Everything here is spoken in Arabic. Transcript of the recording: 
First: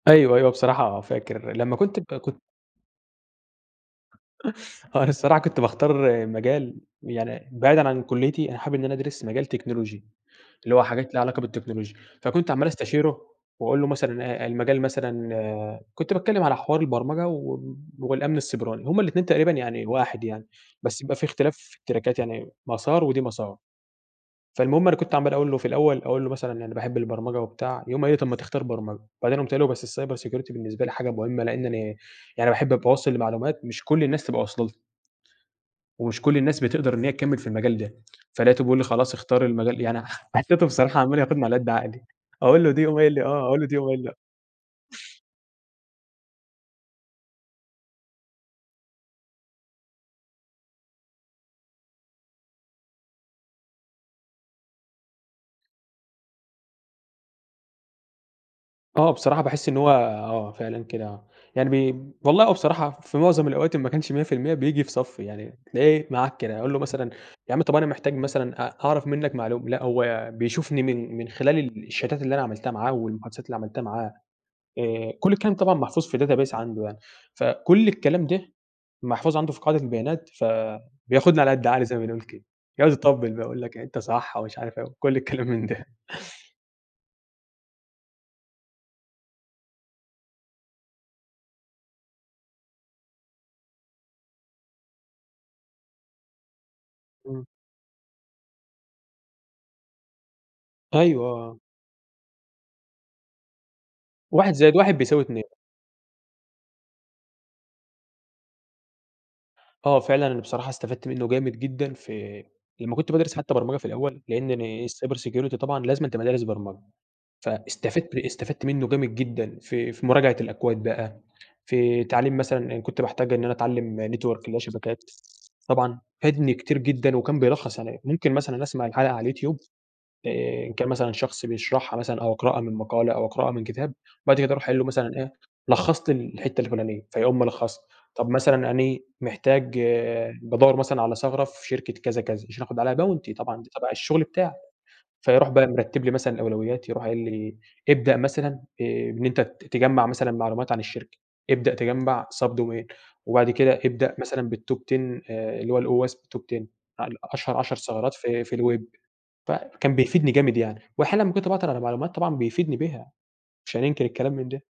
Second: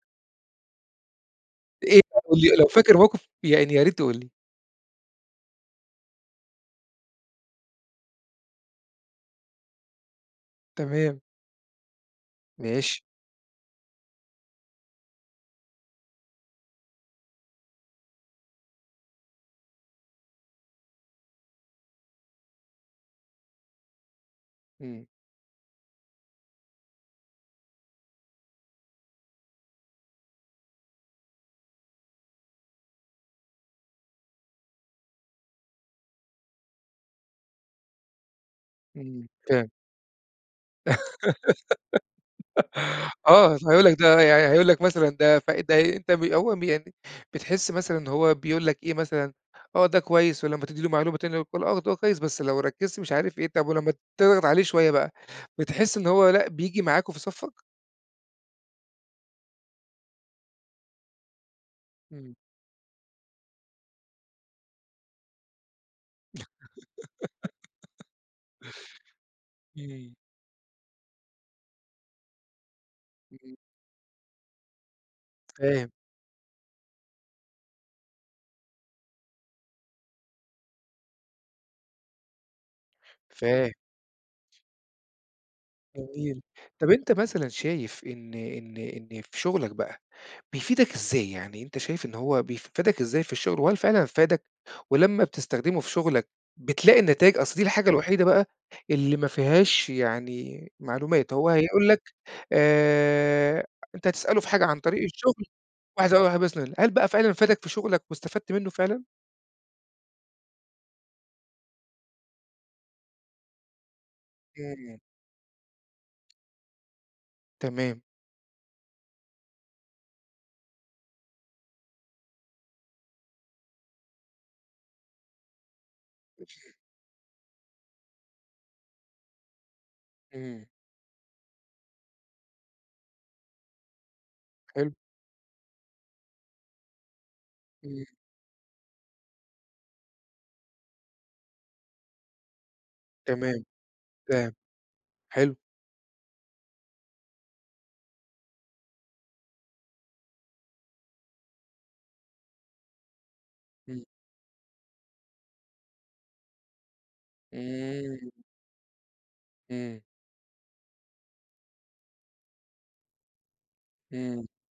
أيوه، أيوه. بصراحة فاكر لمّا كنت إيه ب بقى كنت قٌل لي، لو فاكر موقف يعني يا ريت تقول لي؟ هو أنا الصراحة كنت باختار مجال يعني بعيدًا عن كُلّيتي، أنا حابب إن أنا أدرس مجال تكنولوجي، اللي هو حاجات ليها تمام. علاقة بالتكنولوجيا. فكنت عمّال ماشي. أستشيره وأقول له مثلًا إيه، المجال مثلًا كنت باتكلّم على حوار البرمجة و والأمن السيبراني. هم الاتنين تقريبًا يعني واحد يعني بس يبقى في اختلاف في التراكات يعني مسار ودي مسار. فالمهم أنا إمم. كنت عمّال أقول له في الأول أقول له مثلًا أنا باحب البرمجة، وبتاع. يقوم قايل لي: "طب ما تختار برمجة." وبعدين قُمت قايل له: "بس الcyber security بالنسبة لي حاجة مهمة لإن أنا يعني باحب أبقى واصل لمعلومات مش كل الناس تبقى واصله لها." ومش كل الناس بتقدر إن هي تكمّل في المجال ده. فلقيته بيقول لي: "خلاص إمم. اختار [unintelligible] المجال" يعني حسّيته بصراحة عمّال ياخُدني على قد عقلي. أقول له: "دي." يقوم قايل لي: "آه. آه. أقول له: "دي." فهيقول يقوم لك قايل لي أ ده يعني هيقول لك مثلًا ده ف- ده ي أنت م هو م يعني بتحِس مثلًا إن هو بيقول لك إيه مثلًا آه، ده كويس ولمّا تدّي له معلومة تاني يقول لك آه، ده هو كويس بس لو ركّزت مش عارف إيه، طب ولمّا تضغط عليه شوية بقى بتحِس إن هو لأ بييجي معاك وفي صفّك؟ آه. بصراحة باحس إن هو آه، فعلًا كده آه. يعني بي إمم. والله هو بصراحة في معظم الأوقات إن ما كانش 100% بييجي في صفّي، يعني تلاقيه معاك كده. أقول له مثلًا يا عم طب أنا محتاج مثلًا أ أعرف منّك معلوم لأ إمم. هو بيشوفني من من خلال ال الشاتات اللي أنا عملتها معاه والمحادثات اللي امم. عملتها معاه. آآ كل الكلام طبعًا فاهم. محفوظ في database عنده يعني. فكل الكلام ده محفوظ عنده في قاعدة البيانات، فبياخُدني على قد عقلي زي ما بنقول كده. يقعد يطبّل يقول فاه لك أنت صح ومش عارف إيه وكل الكلام من ده. جميل. طب أنت مثلًا شايف إن إن إن في شغلك بقى بيفيدك إزاي؟ يعني أنت شايف إن هو بيف فادك إزاي في الشغل وهل فعلًا فادك ولمّا بتستخدمه في شغلك بتلاقي النتايج؟ إمم. أصل دي الحاجة الوحيدة بقى اللي ما فيهاش يعني أيوه. معلومات. آه، هو آه. هيقول لك آآ أنت هتسأله في 1 حاجة زائد عن 1 طريق بيساوي 2. الشغل [unintelligible] هل بقى فعلًا فادك في شغلك واستفدت منّه فعلًا؟ آه فعلًا. أنا بصراحة استفدت منّه جامد جدًا في لمّا كنت بادرس حتّى برمجة في الأول، لإن أنا إمم. الcyber security طبعًا لازمًا تبقى دارس برمجة. تمام. فاستفدت ب استفدت منّه جامد جدًا في في مراجعة الأكواد بقى، في تعليم مثلًا أنا كنت باحتاج إن أنا اتعلّم network اللي هو شبكات. طبعًا فادني كتير جدًا وكان بيلخّص عليّا. ممكن مثلًا أسمع الحلقة على اليوتيوب آآ إمم. إن كان مثلًا شخص بيشرحها مثلًا أو أقرأها من مقالة أو أقرأها من كتاب وبعد كده أروح قايل له حلو. مثلًا إيه، لخّص لي ال الحتّة الفُلانية، فيقوم ملخّصها. إمم. طب مثلًا أنا محتاج بادوّر مثلًا على ثغرة في شركة كذا، كذا يشرحه ب علي bounty طبعًا تمام. دي تبع الشغل فاهم. بتاعه. فيروح حلو. بقى مرتِّب لي مثلًا الأولويات، يروح قايل لي: "ابدأ مثلًا آآ بإن أنت ت تجمّع مثلًا معلومات عن الشركة، ابدأ تجمّع سابد وير وبعد كده إمم. ابدأ مثلًا بالtop 10 آآ اللي هو هو اسمه top 10 ال أشهر 10 ثغرات إمم. في في الweb. فكان إمم. بيفيدني جامد يعني. وأحيانًا لمّا كنت باعطل على معلومات طبعًا بيفيدني بها، مش هننكر الكلام إمم. من ده.